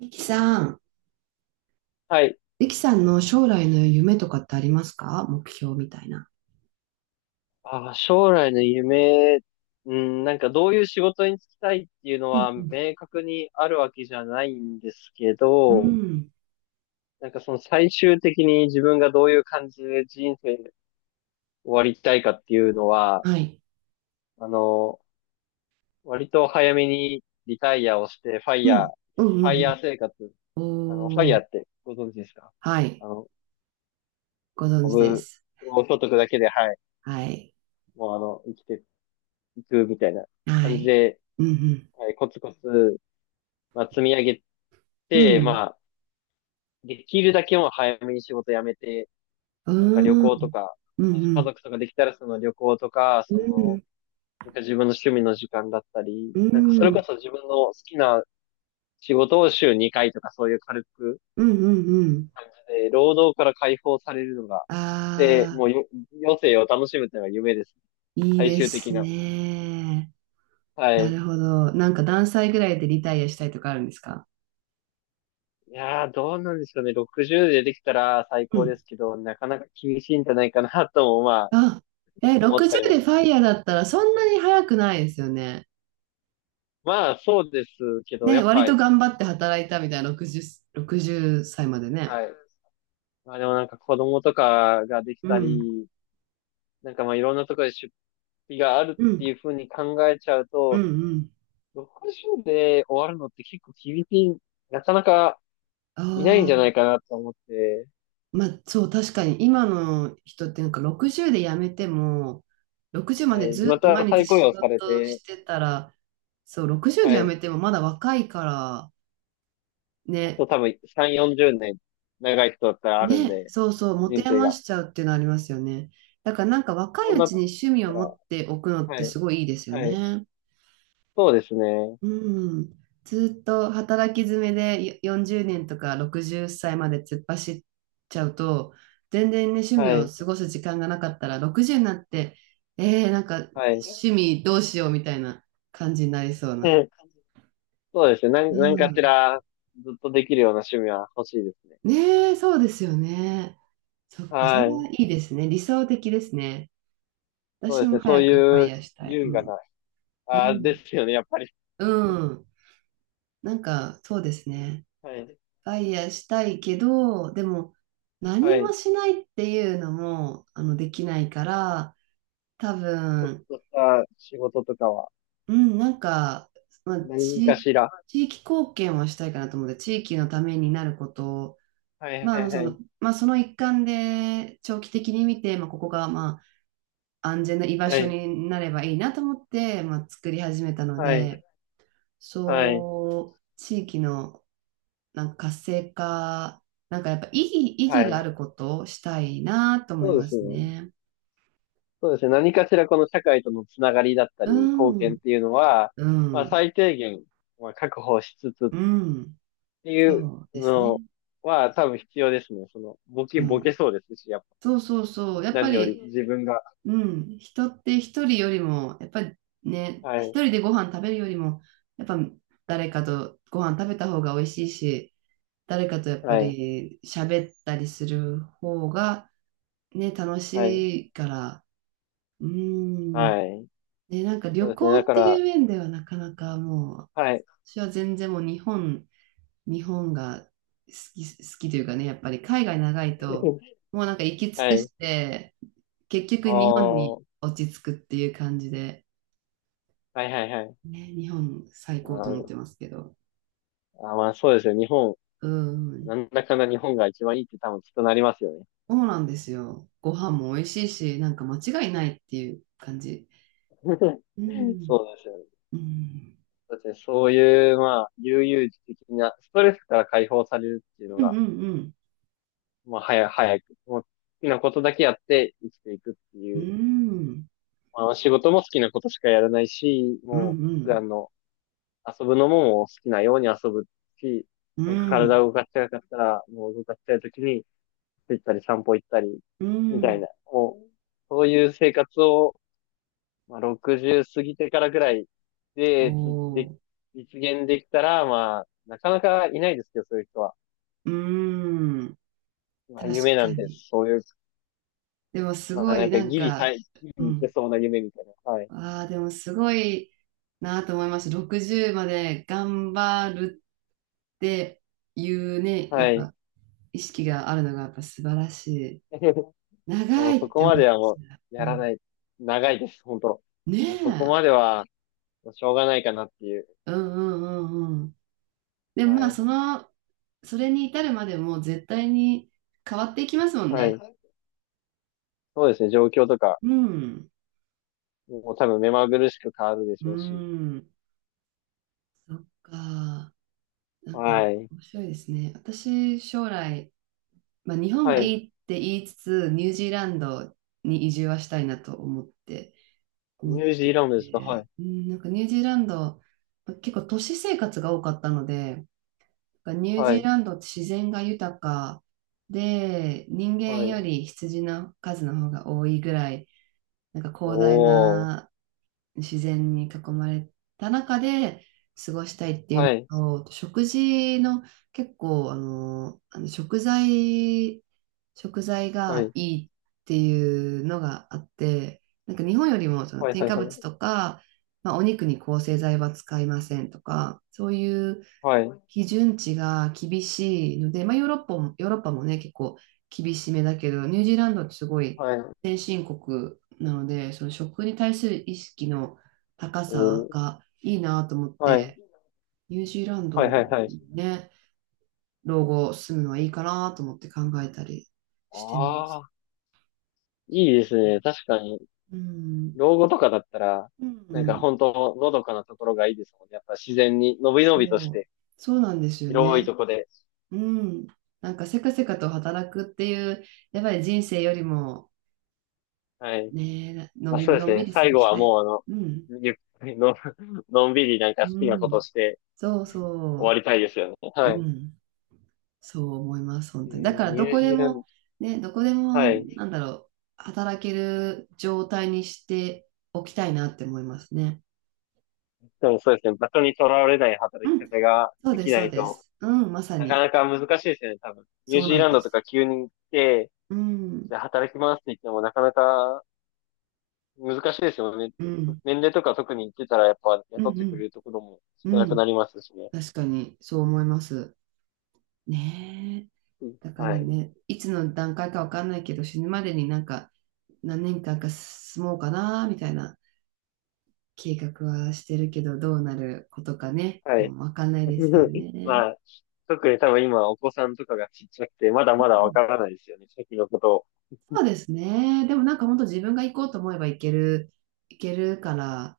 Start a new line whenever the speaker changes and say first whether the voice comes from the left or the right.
right: リキさん、
left: はい。
right: リキさんの将来の夢とかってありますか？目標みたいな。
left: 将来の夢、うん、なんかどういう仕事に就きたいっていうの
right: うん、
left: は
right: うん、
left: 明確にあるわけじゃないんですけ
right: う
left: ど、
right: ん、
left: なんかその最終的に自分がどういう感じで人生終わりたいかっていうのは、
right: はい。
left: あの、割と早めにリタイアをして、
right: うん、うん、う
left: ファイヤ
right: ん。
left: ー生活、
right: う
left: ファ
right: ん、
left: イ
right: お
left: ヤー
right: ー、
left: ってご存知ですか？
right: は
left: あ
right: い。
left: の、
right: ご存
left: オ
right: 知で
left: ブ、
right: す。
left: ご所得だけで、はい、
right: はい。
left: もう生きていくみたいな
right: は
left: 感じ
right: い。
left: で、
right: うん、
left: はい、コツコツ積み上げ
right: う
left: て、
right: ん、
left: まあ、できるだけもう早めに仕事辞めて、
right: う
left: なんか旅
right: ん、うー
left: 行と
right: ん、
left: か、
right: う
left: もし家
right: ん、
left: 族とかできたらその旅行とか、
right: う
left: そ
right: ん、う
left: の、
right: ん、
left: なんか自分の趣味の時間だったり、
right: う
left: なんかそれ
right: ん、
left: こそ自分の好きな仕事を週2回とかそういう軽く、
right: うん、うん、うん。
left: 労働から解放されるのが、で、も
right: あ
left: うよ余生を楽しむというのが夢です。
right: ー、いい
left: 最
right: で
left: 終
right: す
left: 的な。
right: ね。
left: は
right: な
left: い。
right: るほど。なんか何歳ぐらいでリタイアしたいとかあるんですか
left: いやー、どうなんでしょうね。60でできたら最高ですけど、なかなか厳しいんじゃないかなとも、まあ、
right: あ、え、
left: 思ったり
right: 60
left: もし
right: でファイヤーだったらそんなに早くないですよね。
left: そうですけど、や
right: ね、
left: っ
right: 割
left: ぱ、
right: と頑張って働いたみたいな60歳までね。
left: はい。まあでもなんか子供とかができ
right: う
left: た
right: ん、
left: り、なんかいろんなところで出費がある
right: う
left: って
right: ん、
left: いうふうに考えちゃう
right: うん、
left: と、
right: うん。
left: 60で終わるのって結構厳しい、なかなかいないん
right: あ
left: じゃない
right: あ、
left: かなと思って、
right: まあそう、確かに今の人ってなんか60で辞めても、60ま
left: は
right: で
left: い。
right: ず
left: ま
right: っと毎
left: た
right: 日
left: 再雇
right: 仕
left: 用され
right: 事
left: て、
right: してたら、そう、60で
left: は
right: 辞
left: い。
right: めてもまだ若いから、
left: あ
right: ね、
left: と多分3、40年長い人だったらあるん
right: ね、
left: で、
right: そうそう、持
left: 人
right: て
left: 生
right: 余
left: が。
right: しちゃうっていうのありますよね。だからなんか若い
left: そん
right: う
left: な
right: ち
left: と
right: に
left: こ
right: 趣味を
left: ろだ
right: 持
left: っ
right: っておくのっ
left: たら、
right: て
left: は
right: す
left: い。
right: ごいいいですよ
left: はい。
right: ね。
left: そうですね。
right: うん。ずっと働き詰めでよ40年とか60歳まで突っ走っちゃうと、全然ね、趣味
left: は
right: を
left: い。
right: 過ごす時間がなかったら、60になって、なんか
left: はい。
right: 趣味どうしようみたいな感じになりそうな。
left: そうですね。
right: う
left: 何かし
right: ん。
left: らずっとできるような趣味は欲しいですね。
right: ねえ、そうですよね。そっか、それ
left: は
right: は
left: い。
right: いいですね。理想的ですね。
left: そう
right: 私
left: です
right: も
left: ね。そう
right: 早くファ
left: い
right: イ
left: う
right: ヤーしたい。う
left: 優雅
right: ん。
left: な、
right: う
left: ああ、で
right: ん。
left: すよね、やっぱり。
right: うん。なんか、そうですね。
left: はい。
right: ファイヤーしたいけど、でも、何
left: は
right: も
left: い。
right: しないっていうのも、できないから、多分、
left: そうした仕事とかは、
right: うん、なんか、まあ、
left: 何かしら。
right: 地域貢献はしたいかなと思って、地域のためになることを、
left: はい、
right: まあ、
left: はい、はい。
right: まあ、その一環で、長期的に見て、まあ、ここが、まあ、安全な居場
left: は
right: 所
left: い。
right: になればいいなと思って、まあ、作り始めたの
left: はい。
right: で、
left: はい。
right: そう、地域のなんか活性化、なんかやっぱ意
left: は
right: 義があ
left: い。
right: ることをしたいなと思い
left: そう
right: ま
left: です
right: す
left: ね。
right: ね。
left: そうですね。何かしらこの社会とのつながりだった
right: う
left: り、貢献っ
right: ん、
left: ていうのは、
right: う
left: まあ
right: ん、
left: 最低限、まあ確保しつつっ
right: うん、
left: てい
right: そ
left: う
right: うです
left: の
right: ね。
left: は多分必要ですね。その、
right: う
left: ボケ
right: ん。
left: そうですし、やっぱり
right: そうそうそう。やっぱ
left: 何より、
right: り、
left: 自分が。
right: うん、人って一人よりも、やっぱりね、
left: は
right: 一
left: い、
right: 人でご飯食べるよりも、やっぱ誰かとご飯食べた方が美味しいし、誰かとやっぱ
left: はい、
right: り喋ったりする方がね、楽
left: はい、
right: しいから、うーん。
left: はい。
right: ね、なんか
left: そう
right: 旅
left: ですね。
right: 行
left: だ
right: っ
left: か
right: てい
left: ら、
right: う面ではなかなかもう、
left: はい、
right: 私は全然もう日本が好き、好きというかね、やっぱり海外長いと、もうなんか行き尽
left: は
right: く
left: い、
right: して、結局日本に
left: おー、
right: 落ち着くっていう感じで、
left: はい、はい、はい。
right: ね、日本最
left: あ
right: 高と思っ
left: ー、
right: てますけど。
left: まあ、そうですよ。日本、
right: うん。
left: なんだかんだ日本が一番いいって多分きっとなりますよね。
right: そうなんですよ。ご飯も美味しいし、なんか間違いないっていう感じ。
left: そうで
right: うん。
left: すよね。
right: うん。
left: そうですね。そういう、まあ、悠々自適な、ストレスから解放されるっていうの
right: うん、う
left: が、
right: ん、
left: まあ、早く、もう、好きなことだけやって生きていくって
right: う
left: いう、
right: ん。うん。
left: まあ、仕事も好きなことしかやらないし、
right: うん、
left: もう、
right: う
left: 普
right: ん。
left: 段の、遊ぶのももう好きなように遊ぶし、
right: う
left: なんか体
right: ん。
left: を動かしたかったら、もう動かしたい時に、つたり散歩行ったり、
right: う
left: みたい
right: ん。
left: な、もう、そういう生活を、まあ、60過ぎてからぐらい
right: お
left: で、
right: ー、
left: 実現できたら、まあ、なかなかいないですけど、そういう人は。
right: うーん、
left: まあ、夢
right: 確
left: な
right: か
left: んで
right: に。
left: す。そういう、
right: でもす
left: まあ、
right: ご
left: な
right: い
left: んか
right: なんか、
left: ギ
right: う
left: リいけ
right: ん。
left: そうな夢みたいな。はい。
right: ああ、でもすごいなと思いました。60まで頑張るっていうね、やっ
left: はい。
right: ぱ意識があるのがやっぱ素晴らしい。
left: も
right: 長
left: うそ
right: いっ
left: こ
right: て
left: ま
right: 思っ
left: では
right: ち
left: もう、
right: ゃう。
left: や
right: う
left: ら
right: ん、
left: ない。長いです、本当。
right: ね
left: もうそこ
right: え。
left: までは、しょうがないかなっていう。
right: うん、うん、うん、うん。でもま
left: は
right: あ、
left: い。
right: それに至るまでも絶対に変わっていきますもん
left: は
right: ね。
left: い。そうですね。状況とか、
right: うん。
left: もう多分目まぐるしく変わるでし
right: う
left: ょうし。
right: ん。そっか。なんか
left: はい。
right: 面白いですね。私、将来、まあ、日本
left: は
right: が
left: い。
right: いいって言いつつ、ニュージーランドに移住はしたいなと思
left: ニ
right: っ
left: ュージ
right: て
left: ーランドですか？はい。
right: て、うん、なんかニュージーランド、まあ結構都市生活が多かったので、なんかニュージ
left: は
right: ー
left: い。
right: ランドって自然が豊かで、人間
left: は
right: よ
left: い。
right: り羊の数の方が多いぐらい、なんか広大
left: おー。
right: な自然に囲まれた中で過ごしたいってい
left: は
right: う
left: い。
right: のと、食事の結構、食材
left: は
right: が
left: い。
right: いいっていうのがあって、なんか日本よりもその
left: はい。
right: 添
left: はい。
right: 加
left: は
right: 物
left: い。
right: とか、まあ、お肉に抗生剤は使いませんとか、そういう
left: はい。
right: 基準値が厳しいので、まあ、ヨーロッパもね、結構厳しめだけど、ニュージーランドってすごい
left: はい。
right: 先進国なので、その食に対する意識の高さ
left: おー。
right: がいいなと思っ
left: はい。
right: て、ニュージーラン
left: はい。はい。
right: ド
left: はい。
right: ね、老後住むのはいいかなと思って考えたりしてま
left: あ
right: す。
left: あ、いいですね。確かに、
right: うん、
left: 老後とかだったら、
right: う
left: なんか
right: ん、
left: 本当、のどかなところがいいですもんね。やっぱ自然に、のびのびとし
right: そう、
left: て、
right: そうなんですよ
left: 広いと
right: ね。
left: こで。
right: うん、なんかせかせかと働くっていう、やっぱり人生よりも、
left: はい。
right: ねえ、
left: まあ、そうで
right: のん
left: す
right: び
left: ね。
right: り過
left: 最
right: ご
left: 後
right: し
left: は
right: たい。
left: も
right: うん。
left: う、ゆっくりの、のんびりなんか
right: う
left: 好きなこと
right: ん。
left: して
right: そう
left: 終わ
right: そ
left: りたいですよね。
right: う。
left: はい。
right: うん。そう思います、本
left: え
right: 当に。だ
left: ー
right: から、
left: ニ
right: ど
left: ュー
right: こ
left: ジ
right: で
left: ーラン
right: も、
left: ド、
right: ね、どこでも、
left: はい。
right: なんだろう、働ける状態にしておきたいなって思いますね。
left: でもそうですね。場所にとらわれない
right: う
left: 働き
right: ん。
left: 方が
right: そう
left: で
right: で
left: き
right: す、
left: な
right: そう
left: い
right: で
left: と、
right: す。うん、まさ
left: なか
right: に。
left: なか難しいですよね、多分。ニュ
right: そ
left: ー
right: う
left: ジー
right: なん
left: ラン
right: で
left: ドと
right: す。
left: か急に行って、
right: う
left: じ
right: ん。
left: ゃあ働きますって言ってもなかなか難しいですよね。
right: うん。
left: 年齢とか特に行ってたらやっぱ
right: う
left: 雇っ
right: ん、
left: てくれるところも
right: う
left: 少な
right: ん。う
left: くな
right: ん。
left: りますしね。
right: 確かに、そう思います。ねえ。
left: うん、
right: だか
left: は
right: ら
left: い。
right: ね、いつの段階かわかんないけど、死ぬまでになんか何年間か住もうかなみたいな計画はしてるけど、どうなることかね、
left: は
right: も
left: い。
right: うわかんないですよ ね。
left: まあ、特に多分今お子さんとかがちっちゃくて、まだ
right: うん、
left: まだわ
right: うん、
left: からないですよね、先のことを。
right: そうですね。でもなんか本当自分が行こうと思えば行けるから、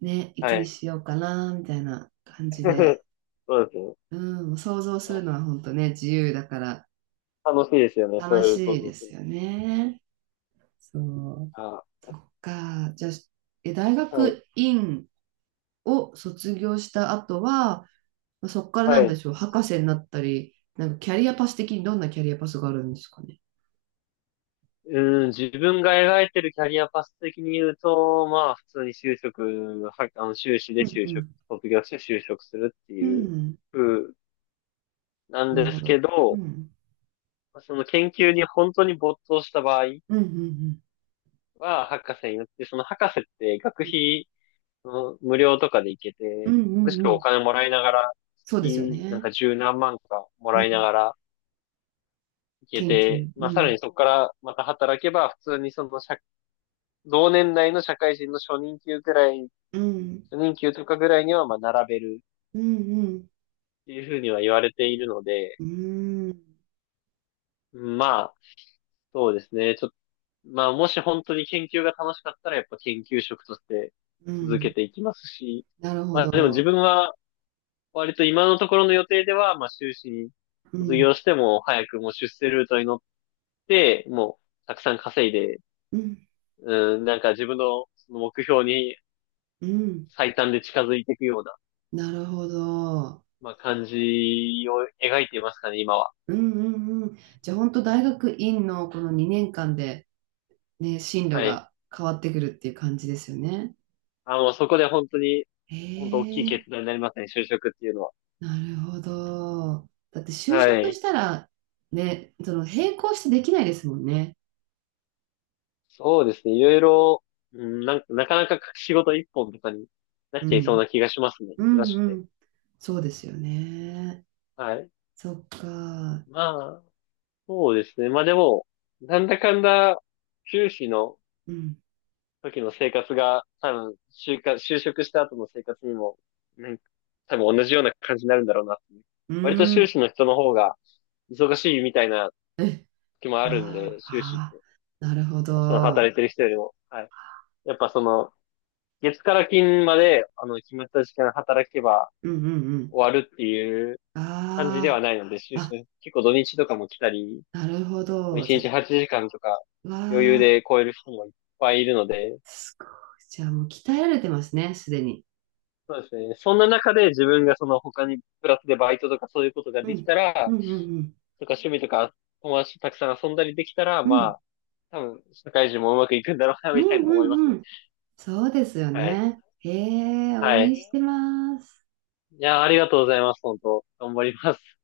right: ね、い
left: は
right: つに
left: い。
right: しようかなみたいな感じで、
left: そうですね。
right: うん、想像するのは本当ね、自由だから
left: 楽しいですよね、そ
right: 楽
left: ういう
right: し
left: 想
right: いで
left: 像す
right: す
left: る。
right: よね。そう。
left: あ、
right: そっか。じゃあ、え、大
left: はい。
right: 学院を卒業した後は、まあそこから
left: は
right: なんで
left: い。
right: しょう、博士になったり、なんかキャリアパス的にどんなキャリアパスがあるんですかね。
left: うん、自分が描いてるキャリアパス的に言うと、まあ、普通に就職、は、あの、修士
right: う
left: で
right: ん、
left: 就
right: う
left: 職、
right: ん、
left: 卒業して就職するって
right: う
left: いう
right: ん、
left: 風なん
right: なる
left: で
right: ほ
left: すけ
right: ど。う
left: ど、
right: ん、
left: その研究に本当に没頭した場合
right: うん、うん、
left: は、博士になって、その博士って学
right: うん、
left: 費うん無料とかで行け
right: う
left: て、
right: ん、う
left: むし
right: ん、う
left: ろお
right: ん、
left: 金もらいながら、
right: そうですよ
left: 月、なん
right: ね。
left: か十何万かも
right: う
left: らいな
right: ん、
left: がら行け
right: 研
left: て、
right: 究。う
left: まあさら
right: ん、
left: にそこからまた働けば、普通にその社、同年代の社会人の初任給ぐらい、
right: うん、
left: 初任給ぐらいにはまあ並べる
right: うん、
left: っていうふうには言われているので、
right: うん、うん、
left: うん、まあ、そうですね。ちょっと、まあもし本当に研究が楽しかったらやっぱ研究職として
right: う
left: 続け
right: ん、
left: ていきますし、
right: なるほ
left: まあでも自
right: ど。
left: 分は割と今のところの予定では、まあ、修士に
right: う
left: 卒
right: ん、
left: 業しても、早くもう出世ルートに乗って、もう、たくさん稼いで、
right: うん、
left: うん、なんか自分のその目標に
right: うん、
left: 最短で近づいていくような、
right: なるほど。
left: まあ、感じを描いていますかね、今は。
right: うん、うん、うん。じゃあ本当大学院のこの2年間でね、進路
left: はい。
right: が変わってくるっていう感じですよね。
left: そこで本当に、
right: え
left: 本当大きい
right: え、
left: 決断になりますね、就職っていうのは。
right: なるほど。だって就
left: は
right: 職
left: い。
right: したら、ね、その並行してできないですもんね。
left: そうですね、いろいろ、うん、なんか、なかなか仕事一本とかになっ
right: う
left: ちゃいそう
right: ん。
left: な気がしますね、
right: う
left: 忙
right: ん、
left: しく
right: う
left: て。
right: ん。そうですよね。
left: はい。
right: そっか。
left: まあ、そうですね。まあでも、なんだかんだ、修士の
right: うん。
left: 時の生活が、多分、就活、就職した後の生活にも、なんか、多分同じような感じになるんだろうなっていう。
right: う
left: 割と
right: ーん。
left: 修士の人の方が忙しいみたいな
right: え、
left: 時もあるん
right: あ
left: で、修士っ
right: あ、あ
left: て、
right: あ、なるほ
left: その
right: ど。
left: 働いてる人よりも、はい。やっぱその、月から金まで、決まった時間働けば
right: うん、うん、うん。
left: 終わるっていう感じで
right: あ
left: はないので、修
right: あ、
left: 士、結構土日とかも来たり、
right: あ、なるほ
left: もう
right: ど。
left: 1
right: じゃ、
left: 日8時間とか
right: わ
left: 余裕
right: あ、
left: で超える人もいっぱいいるので、
right: すごい。じゃあもう鍛えられてますね、すでに。
left: そうですね。そんな中で自分がその他にプラスでバイトとかそういうことが
right: う
left: でき
right: ん。
left: た
right: う
left: ら、
right: ん、うん、うん。
left: とか趣味とか友達とたくさん遊んだりできたら、
right: うん、
left: まあ、多分社会人もうまくいくんだろうな、
right: うん、
left: みたいな
right: う
left: 思います
right: ん、う
left: ね。
right: ん。そうですよ
left: はい。
right: ね。へえ、応
left: は
right: 援し
left: い。
right: てます。
left: いやー、ありがとうございます、本当。頑張ります。